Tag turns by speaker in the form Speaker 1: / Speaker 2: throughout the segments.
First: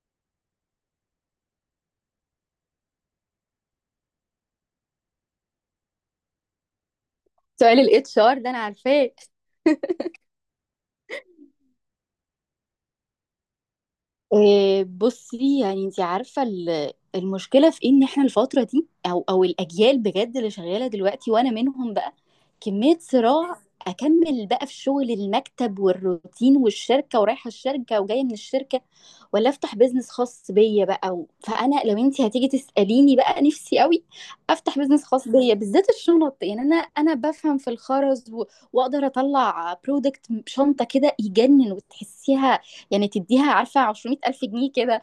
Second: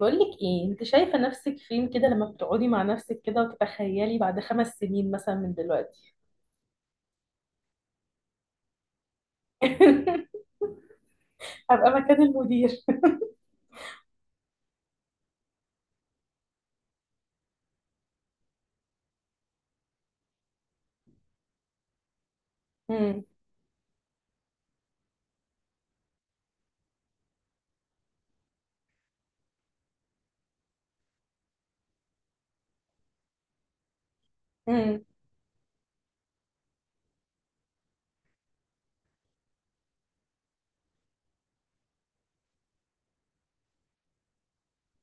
Speaker 1: بقولك ايه انت شايفة نفسك فين كده لما بتقعدي مع نفسك كده وتتخيلي بعد 5 سنين مثلا من دلوقتي؟
Speaker 2: سؤال الاتش ار ده انا عارفاه.
Speaker 1: هبقى مكان المدير.
Speaker 2: آه، بصي، يعني انت عارفه المشكله في إيه؟ ان احنا الفتره دي او الاجيال بجد اللي شغاله دلوقتي وانا منهم بقى. كميه
Speaker 1: امم.
Speaker 2: صراع. اكمل بقى في شغل المكتب والروتين والشركه ورايحه الشركه وجايه من الشركه، ولا افتح بيزنس خاص بيا بقى فانا لو انت هتيجي تساليني بقى نفسي قوي افتح
Speaker 1: امم.
Speaker 2: بيزنس خاص بيا، بالذات الشنط. يعني انا بفهم في الخرز واقدر اطلع برودكت. شنطه كده يجنن وتحسيها، يعني تديها عارفة 200 ألف جنيه كده.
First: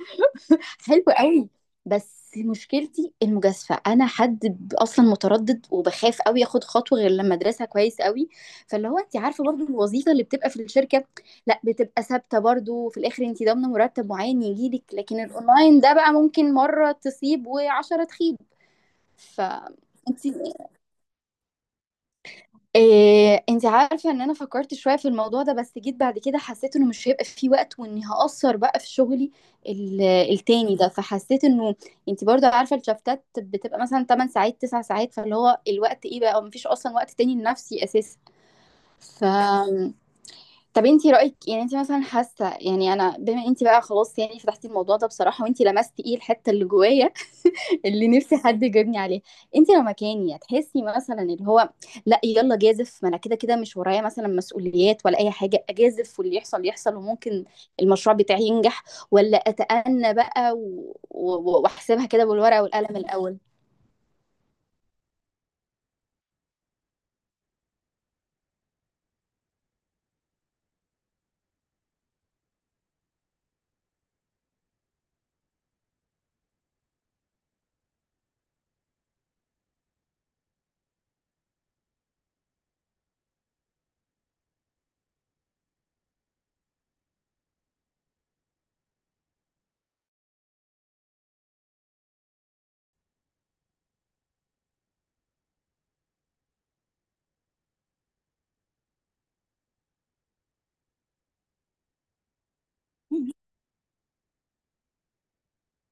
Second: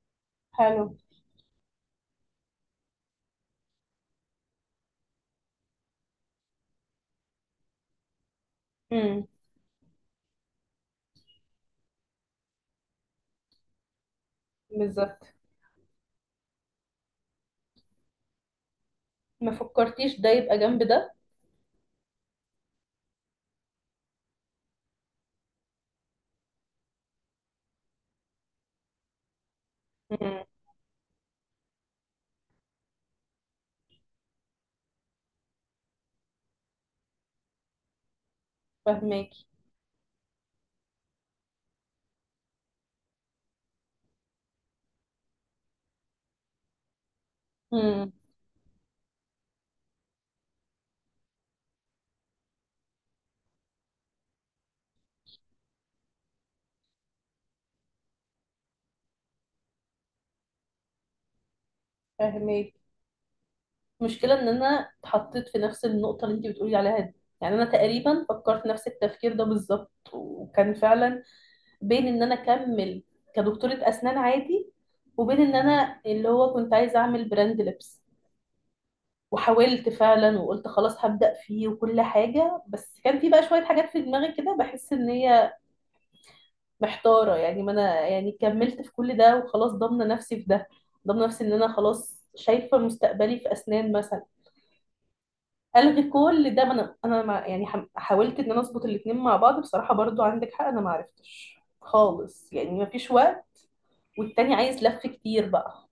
Speaker 1: حلو.
Speaker 2: حلو قوي. بس مشكلتي المجازفة، أنا حد أصلا متردد وبخاف قوي أخد خطوة غير لما أدرسها كويس قوي. فاللي هو أنت
Speaker 1: امم.
Speaker 2: عارفة برضو الوظيفة اللي بتبقى في الشركة، لا، بتبقى ثابتة برضو، في الآخر أنت ضامنة مرتب معين يجيلك، لكن
Speaker 1: بالظبط.
Speaker 2: الأونلاين ده بقى ممكن مرة تصيب وعشرة تخيب. ف
Speaker 1: ما فكرتيش
Speaker 2: انت
Speaker 1: ده يبقى جنب ده؟
Speaker 2: إيه، انت عارفة ان انا فكرت شوية في الموضوع ده، بس جيت بعد كده حسيت انه مش هيبقى فيه وقت واني هقصر بقى في شغلي
Speaker 1: امم.
Speaker 2: التاني ده، فحسيت انه انت برضو عارفة الشفتات بتبقى مثلا 8 ساعات 9 ساعات، فاللي هو الوقت ايه بقى، ومفيش اصلا وقت تاني لنفسي اساسا. ف
Speaker 1: فهماكي.
Speaker 2: طب انت رأيك، يعني انت مثلا حاسة، يعني انا بما انت بقى خلاص يعني فتحتي الموضوع ده بصراحة وانت لمستي ايه الحتة اللي جوايا اللي
Speaker 1: امم.
Speaker 2: نفسي حد يجيبني عليه، انت لو مكاني هتحسي مثلا اللي هو لا يلا جازف، ما انا كده كده مش ورايا مثلا مسؤوليات ولا اي حاجه، اجازف واللي يحصل يحصل وممكن المشروع بتاعي ينجح، ولا اتأنى بقى واحسبها كده بالورقه
Speaker 1: فهماكي.
Speaker 2: والقلم الاول.
Speaker 1: المشكلة ان انا اتحطيت في نفس النقطة اللي انت بتقولي عليها دي. يعني انا تقريبا فكرت نفس التفكير ده بالظبط، وكان فعلا بين ان انا اكمل كدكتورة اسنان عادي، وبين ان انا اللي هو كنت عايزة اعمل براند لبس. وحاولت فعلا وقلت خلاص هبدأ فيه وكل حاجة، بس كان في بقى شوية حاجات في دماغي كده بحس ان هي محتارة. يعني ما انا يعني كملت في كل ده وخلاص ضامنة نفسي في ده، ضامنة نفسي ان انا خلاص شايفة مستقبلي في اسنان مثلا. الغي كل ده؟ ما انا يعني حاولت ان انا اظبط الاتنين مع بعض. بصراحة برضو عندك حق، انا ما عرفتش خالص، يعني ما فيش وقت، والتاني عايز لف كتير بقى.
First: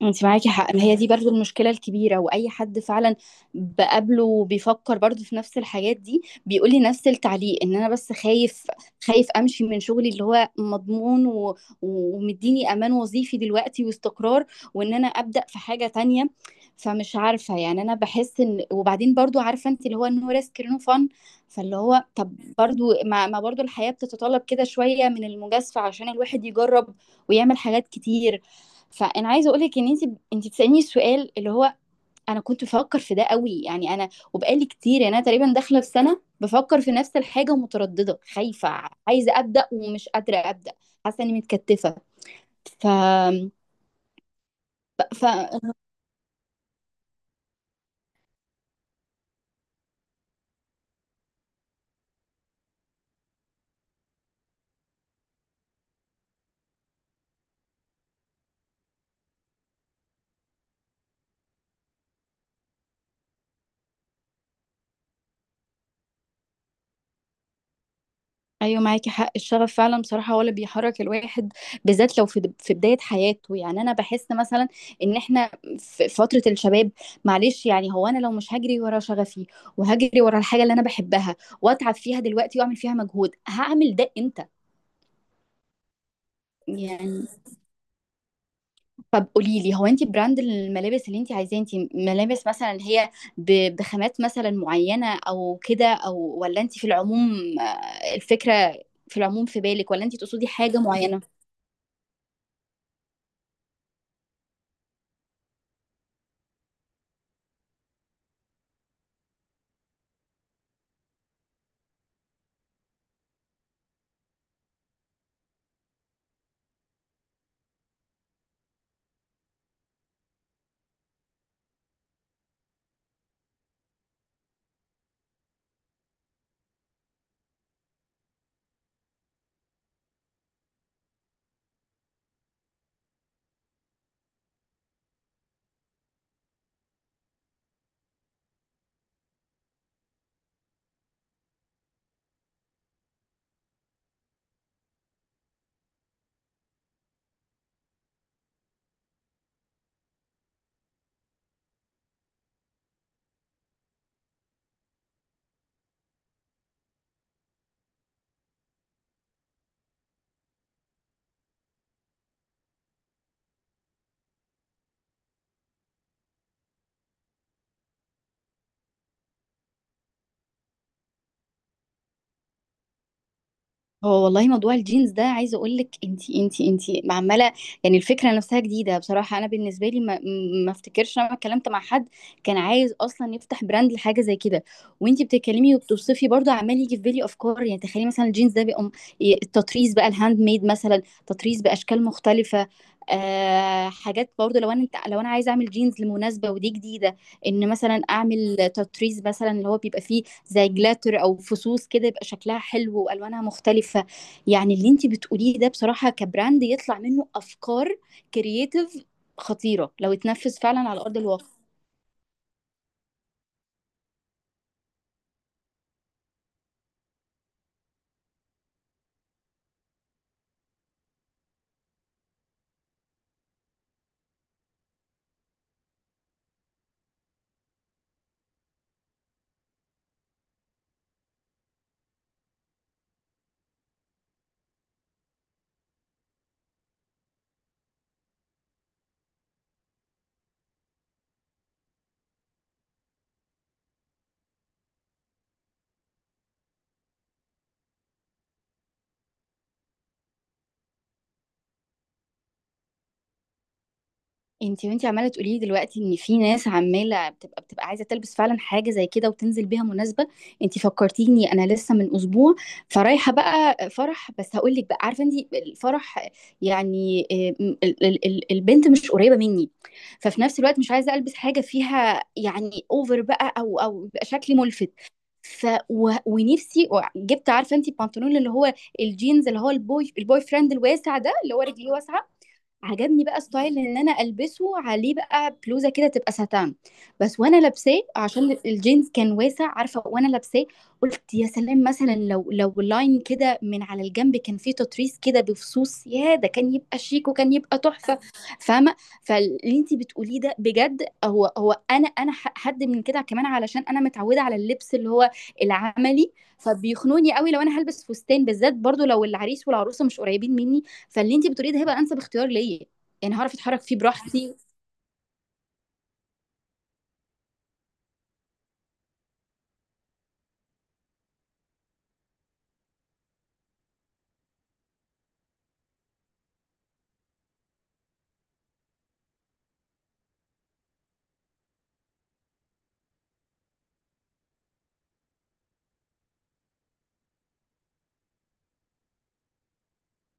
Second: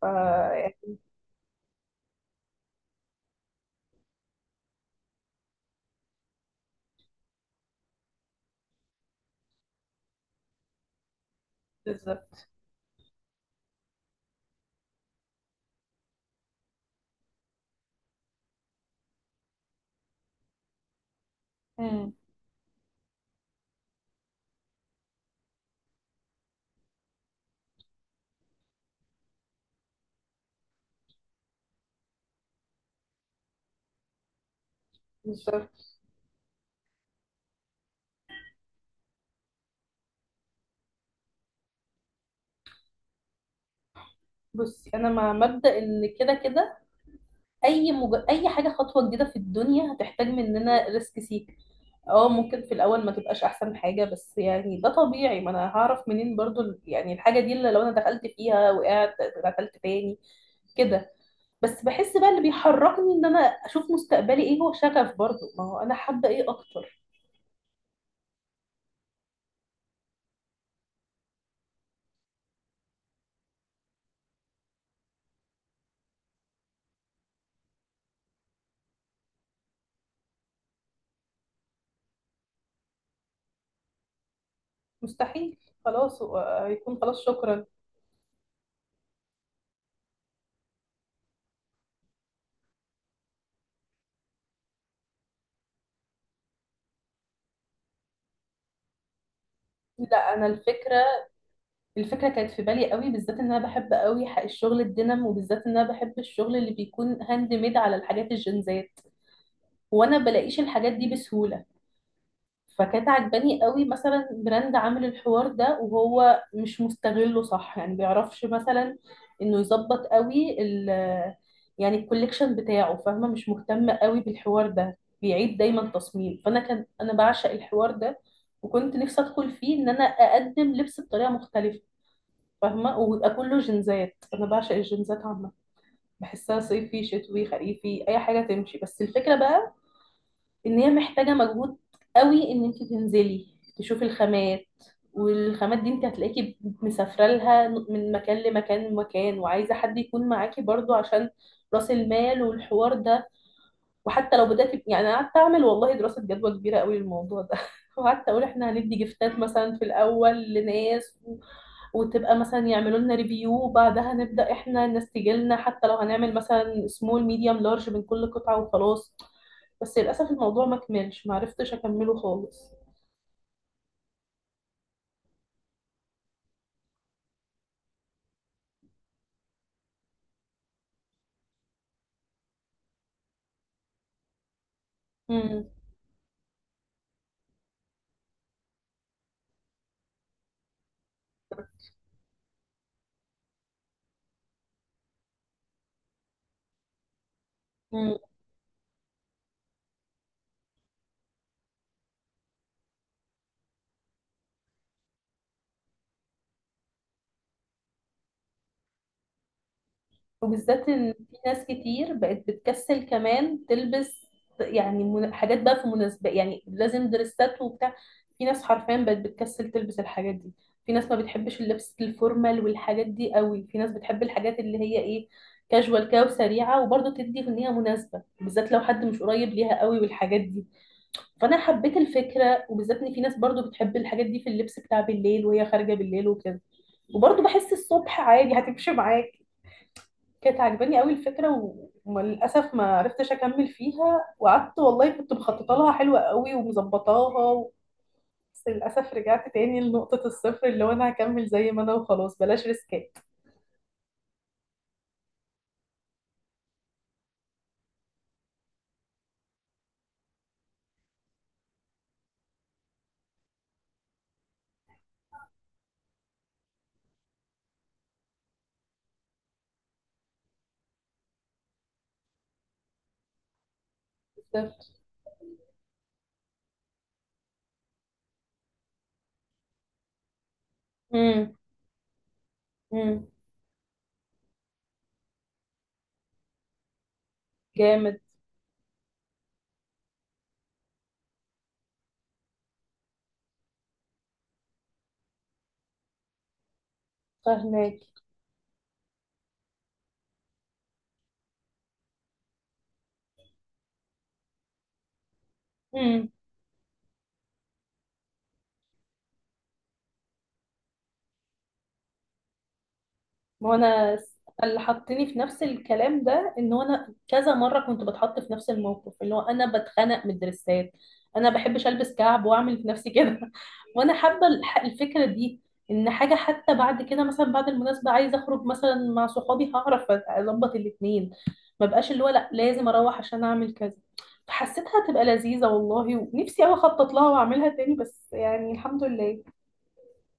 Speaker 1: ف
Speaker 2: انت معاكي حق، ما هي
Speaker 1: يعني
Speaker 2: دي برضو المشكلة الكبيرة، واي حد فعلا بقابله بيفكر برضو في نفس الحاجات دي بيقولي نفس التعليق، ان انا بس خايف، خايف امشي من شغلي اللي هو مضمون
Speaker 1: بالظبط.
Speaker 2: ومديني امان وظيفي دلوقتي واستقرار، وان انا ابدأ في حاجة تانية. فمش عارفة يعني، انا بحس ان، وبعدين برضو عارفة انت اللي هو نو ريسك نو فن، فاللي هو
Speaker 1: مم.
Speaker 2: طب برضو ما برضو الحياة بتتطلب كده شوية من المجازفة عشان الواحد يجرب ويعمل حاجات كتير. فانا عايزه اقول لك ان انت بتسالني السؤال اللي هو، انا كنت بفكر في ده قوي، يعني انا وبقالي كتير، يعني انا تقريبا داخله في
Speaker 1: بالظبط.
Speaker 2: سنه بفكر في نفس الحاجه ومتردده خايفه، عايزه ابدا ومش قادره ابدا، حاسه اني متكتفه. ف...
Speaker 1: بصي انا
Speaker 2: ف...
Speaker 1: مع مبدأ ان كده كده اي حاجه خطوه جديده في الدنيا هتحتاج مننا ريسك سيك. اه، ممكن في الاول ما تبقاش احسن حاجه، بس يعني ده طبيعي. ما انا هعرف منين برضو يعني الحاجه دي اللي لو انا دخلت فيها وقعت، دخلت تاني كده. بس بحس بقى اللي بيحركني ان انا اشوف مستقبلي ايه هو شغف، برضو ما هو انا حابه ايه اكتر.
Speaker 2: ايوه معاكي حق، الشغف فعلا بصراحه هو اللي بيحرك الواحد، بالذات لو في بدايه حياته. يعني انا بحس مثلا ان احنا في فتره الشباب، معلش يعني، هو انا لو مش هجري ورا شغفي وهجري ورا الحاجه اللي انا بحبها واتعب فيها دلوقتي واعمل فيها مجهود، هعمل ده امتى؟
Speaker 1: مستحيل. خلاص هو هيكون خلاص،
Speaker 2: يعني
Speaker 1: شكرا.
Speaker 2: طب قولي لي، هو انت براند الملابس اللي انت عايزاه انت، ملابس مثلا اللي هي بخامات مثلا معينه او كده او، ولا انت في العموم، آه، الفكره في العموم في بالك، ولا انت
Speaker 1: لا، انا
Speaker 2: تقصدي حاجه
Speaker 1: الفكره،
Speaker 2: معينه؟
Speaker 1: الفكره كانت في بالي قوي، بالذات ان انا بحب قوي الشغل الدينام، وبالذات ان انا بحب الشغل اللي بيكون هاند ميد على الحاجات الجنزات. وانا بلاقيش الحاجات دي بسهوله. فكانت عجباني قوي مثلا براند عامل الحوار ده، وهو مش مستغله صح، يعني بيعرفش مثلا انه يظبط قوي يعني الكوليكشن بتاعه، فاهمه، مش مهتم قوي بالحوار ده، بيعيد دايما تصميم. فانا كان انا بعشق الحوار ده، وكنت نفسي ادخل فيه ان انا اقدم لبس بطريقه مختلفه. فاهمة، ويبقى كله جنزات. أنا بعشق الجنزات عامة، بحسها صيفي شتوي خريفي، أي حاجة تمشي. بس الفكرة بقى، إن هي محتاجة مجهود قوي، إن أنت تنزلي تشوفي الخامات، والخامات دي أنت هتلاقيكي مسافرة لها من مكان لمكان لمكان، وعايزة حد يكون معاكي برضو عشان رأس المال والحوار ده. وحتى لو بدأت، يعني أنا قعدت أعمل والله دراسة جدوى كبيرة قوي للموضوع ده. وقعدت أقول إحنا هندي جفتات مثلا في الأول لناس، وتبقى مثلا يعملوا لنا ريفيو، وبعدها نبدأ احنا نستجلنا، حتى لو هنعمل مثلا سمول ميديوم لارج من كل قطعة وخلاص. بس للأسف الموضوع ما كملش، ما عرفتش أكمله خالص.
Speaker 2: هو والله موضوع الجينز ده، عايزه اقول لك، انتي عماله. يعني الفكره نفسها جديده بصراحه، انا بالنسبه لي ما افتكرش انا اتكلمت مع حد كان عايز اصلا يفتح براند لحاجه زي كده. وانتي بتتكلمي وبتوصفي، برضه عمال يجي في بالي افكار، يعني تخيلي مثلا الجينز ده بيقوم، التطريز بقى الهاند ميد مثلا، تطريز باشكال مختلفه. آه، حاجات برضه، لو انا انت لو انا عايزه اعمل جينز لمناسبه ودي جديده، ان مثلا
Speaker 1: امم.
Speaker 2: اعمل تطريز مثلا اللي هو بيبقى فيه زي جلاتر او فصوص كده، يبقى شكلها حلو والوانها مختلفه. يعني اللي انت بتقوليه ده بصراحه، كبراند يطلع منه افكار كرييتيف خطيره لو اتنفذ فعلا
Speaker 1: وبالذات
Speaker 2: على
Speaker 1: ان
Speaker 2: ارض
Speaker 1: في
Speaker 2: الواقع.
Speaker 1: ناس كتير بقت بتكسل كمان تلبس، يعني حاجات بقى في مناسبة يعني لازم دريسات وبتاع. في ناس حرفيا بقت بتكسل تلبس الحاجات دي، في ناس ما بتحبش اللبس الفورمال والحاجات دي قوي، في ناس بتحب الحاجات اللي هي ايه، كاجوال كده وسريعة وبرضه تدي في ان هي مناسبة، بالذات لو حد مش قريب ليها قوي والحاجات دي. فانا حبيت الفكرة، وبالذات ان في ناس برضه بتحب الحاجات دي في اللبس بتاع بالليل وهي خارجة بالليل وكده، وبرضه بحس الصبح عادي هتمشي معاك. كانت عجباني قوي الفكره وللاسف ما عرفتش اكمل فيها، وقعدت والله كنت مخططه لها حلوه قوي ومظبطاها بس للاسف رجعت تاني لنقطه الصفر، اللي هو انا هكمل زي ما انا وخلاص بلاش ريسكات.
Speaker 2: انتي عماله تقولي لي دلوقتي ان في ناس عماله بتبقى عايزه تلبس فعلا حاجه زي كده وتنزل بيها مناسبه. انتي فكرتيني، انا لسه من اسبوع فرايحه بقى فرح، بس هقول لك بقى، عارفه انتي الفرح يعني، البنت مش قريبه مني. ففي نفس الوقت مش عايزه البس حاجه فيها يعني اوفر بقى، او يبقى شكلي
Speaker 1: صفر.
Speaker 2: ملفت. ونفسي، جبت عارفه انتي البنطلون اللي هو الجينز اللي هو البوي فريند الواسع ده،
Speaker 1: امم.
Speaker 2: اللي هو رجليه واسعه. عجبني
Speaker 1: امم.
Speaker 2: بقى ستايل ان انا البسه، عليه بقى بلوزه كده تبقى ساتان بس، وانا لابساه
Speaker 1: جامد.
Speaker 2: عشان الجينز كان واسع، عارفه وانا لابساه قلت يا سلام، مثلا لو لاين كده من على الجنب كان فيه تطريز كده بفصوص يا ده، كان يبقى شيك وكان يبقى
Speaker 1: فهناك.
Speaker 2: تحفه، فاهمه؟ فاللي انت بتقوليه ده بجد، هو انا حد من كده كمان، علشان انا متعوده على اللبس اللي هو العملي، فبيخنوني قوي لو انا هلبس فستان، بالذات برضو لو العريس والعروسه مش قريبين مني. فاللي انت بتقوليه ده هيبقى انسب اختيار ليا، يعني هعرف
Speaker 1: ما هو
Speaker 2: اتحرك فيه براحتي.
Speaker 1: اللي حطني في نفس الكلام ده ان هو انا كذا مره كنت بتحط في نفس الموقف اللي هو انا بتخنق من الدرسات، انا بحبش البس كعب واعمل في نفسي كده. وانا حابه الفكره دي، ان حاجه حتى بعد كده مثلا بعد المناسبه عايزه اخرج مثلا مع صحابي، هعرف اظبط الاتنين، ما بقاش اللي هو لا لازم اروح عشان اعمل كذا. فحسيتها تبقى لذيذه والله، ونفسي قوي اخطط لها واعملها تاني، بس يعني الحمد لله.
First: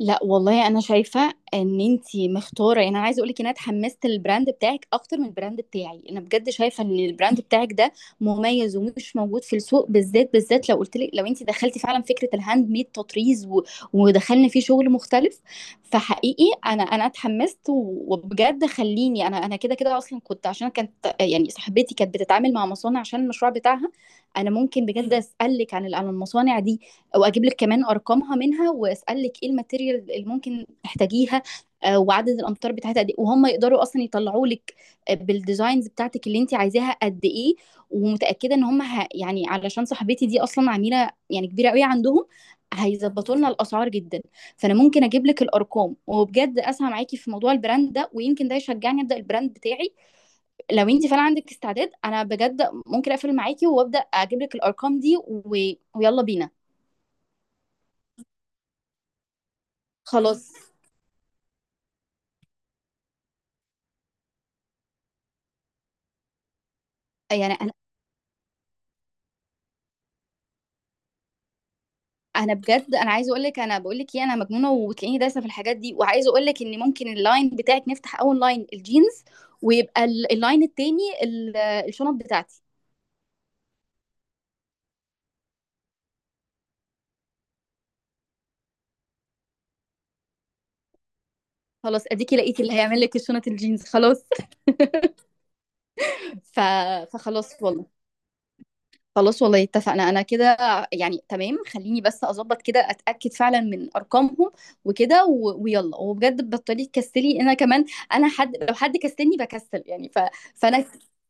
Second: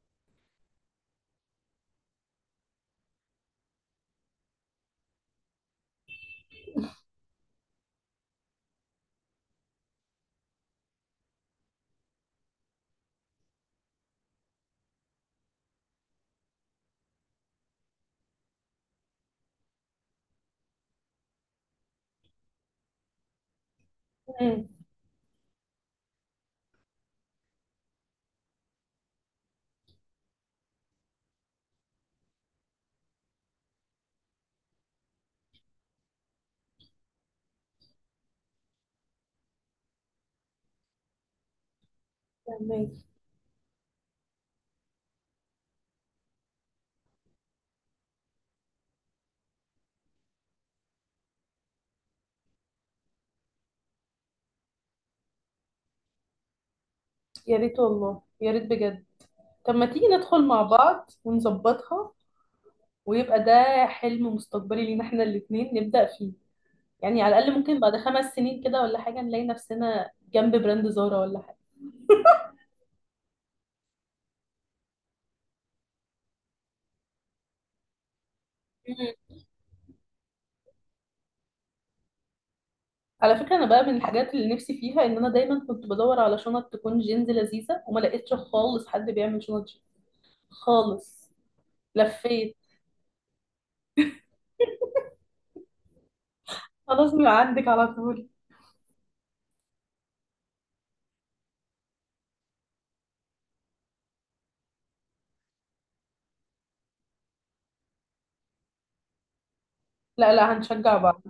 Speaker 2: لا والله، انا شايفه ان انتي مختاره. يعني انا عايزه اقول لك ان انا اتحمست للبراند بتاعك اكتر من البراند بتاعي، انا بجد شايفه ان البراند بتاعك ده مميز ومش موجود في السوق، بالذات بالذات لو قلت لك، لو انتي دخلتي فعلا فكره الهاند ميد تطريز ودخلنا فيه شغل مختلف. فحقيقي انا اتحمست، وبجد خليني، انا كده كده اصلا كنت، عشان كانت، يعني صاحبتي كانت بتتعامل مع مصانع عشان المشروع بتاعها. انا
Speaker 1: امم.
Speaker 2: ممكن بجد اسالك عن عن المصانع دي، واجيب لك كمان ارقامها منها، واسالك ايه الماتيريال اللي ممكن تحتاجيها، وعدد الامتار بتاعتها قد ايه، وهم يقدروا اصلا يطلعوا لك، بالديزاينز بتاعتك اللي انت عايزاها قد ايه. ومتاكده ان هم يعني علشان صاحبتي دي اصلا عميله يعني كبيره قوي عندهم،
Speaker 1: فهماكي.
Speaker 2: هيظبطوا لنا الاسعار جدا. فانا ممكن اجيب لك الارقام، وبجد اسعى معاكي في موضوع البراند ده، ويمكن ده يشجعني ابدا البراند بتاعي. لو انت فعلا عندك استعداد، انا بجد ممكن اقفل معاكي وابدا اجيب لك الارقام دي ويلا بينا.
Speaker 1: يا ريت والله يا ريت بجد. طب ما تيجي ندخل
Speaker 2: خلاص،
Speaker 1: مع بعض ونظبطها، ويبقى ده حلم مستقبلي لينا احنا الاتنين نبدأ فيه. يعني على
Speaker 2: يعني
Speaker 1: الأقل
Speaker 2: انا
Speaker 1: ممكن بعد 5 سنين كده ولا حاجة نلاقي نفسنا جنب براند زارا ولا حاجة.
Speaker 2: انا بجد، انا عايزه اقول لك، انا بقول لك ايه، انا مجنونه وتلاقيني دايسه في الحاجات دي، وعايزه اقول لك ان ممكن اللاين بتاعك نفتح اول لاين
Speaker 1: مم.
Speaker 2: الجينز، ويبقى اللاين التاني الشنط بتاعتي.
Speaker 1: على فكرة أنا بقى من الحاجات اللي نفسي فيها إن أنا دايما كنت بدور على شنط تكون جينز لذيذة، وما لقيتش خالص حد بيعمل شنط جينز خالص.
Speaker 2: خلاص، اديكي
Speaker 1: لفيت.
Speaker 2: لقيتي اللي هيعمل لك الشنط الجينز، خلاص. ف...
Speaker 1: خلاص من
Speaker 2: فخلاص
Speaker 1: عندك على
Speaker 2: والله،
Speaker 1: طول.
Speaker 2: خلاص والله اتفقنا انا كده. يعني تمام، خليني بس اظبط كده، اتاكد فعلا من ارقامهم وكده ويلا، وبجد بطلي تكسلي، انا كمان انا حد، لو حد كسلني بكسل يعني.
Speaker 1: لا لا،
Speaker 2: فانا
Speaker 1: هنشجع بعض.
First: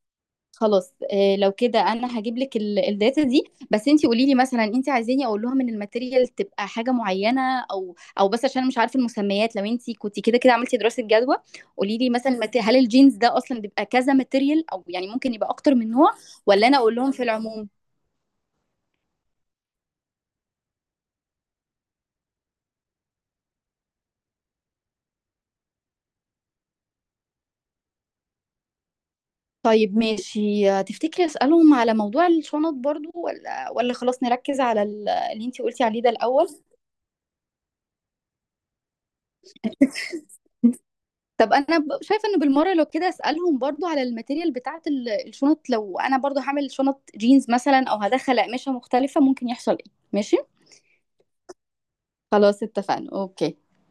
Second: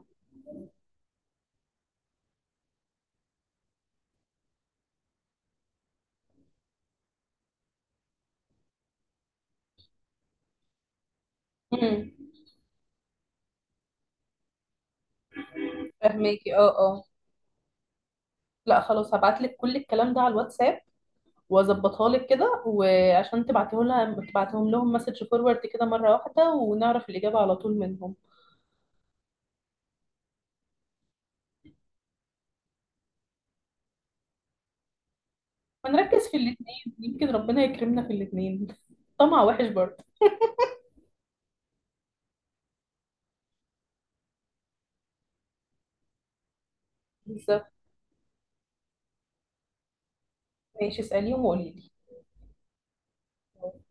Speaker 2: خلاص، لو كده انا هجيب لك الداتا دي. بس انت قولي لي مثلا، انت عايزاني اقول لهم ان الماتيريال تبقى حاجه معينه، او بس عشان أنا مش عارفه المسميات، لو انت كنت كده كده عملتي دراسه جدوى
Speaker 1: امم.
Speaker 2: قولي لي مثلا، هل الجينز ده اصلا بيبقى كذا ماتيريال، او يعني ممكن يبقى اكتر من نوع،
Speaker 1: فهماكي. اه
Speaker 2: ولا انا اقول
Speaker 1: اه.
Speaker 2: لهم في العموم؟
Speaker 1: لا خلاص، هبعتلك كل الكلام ده على الواتساب واظبطها لك كده، وعشان تبعته لها تبعتهم لهم مسج فورورد كده مره واحده، ونعرف الاجابه على طول منهم.
Speaker 2: طيب ماشي، تفتكري اسالهم على موضوع الشنط برضو، ولا خلاص نركز على اللي انت قلتي عليه ده
Speaker 1: ونركز في
Speaker 2: الاول؟
Speaker 1: الاثنين، يمكن ربنا يكرمنا في الاثنين. طمع وحش برضه.
Speaker 2: طب انا شايفه انه بالمره لو كده اسالهم برضو على الماتيريال بتاعه الشنط، لو انا برضو هعمل شنط جينز
Speaker 1: بالظبط.
Speaker 2: مثلا او هدخل اقمشه مختلفه ممكن يحصل ايه. ماشي،
Speaker 1: ماشي اساليهم، وقولي
Speaker 2: خلاص اتفقنا، اوكي.
Speaker 1: لي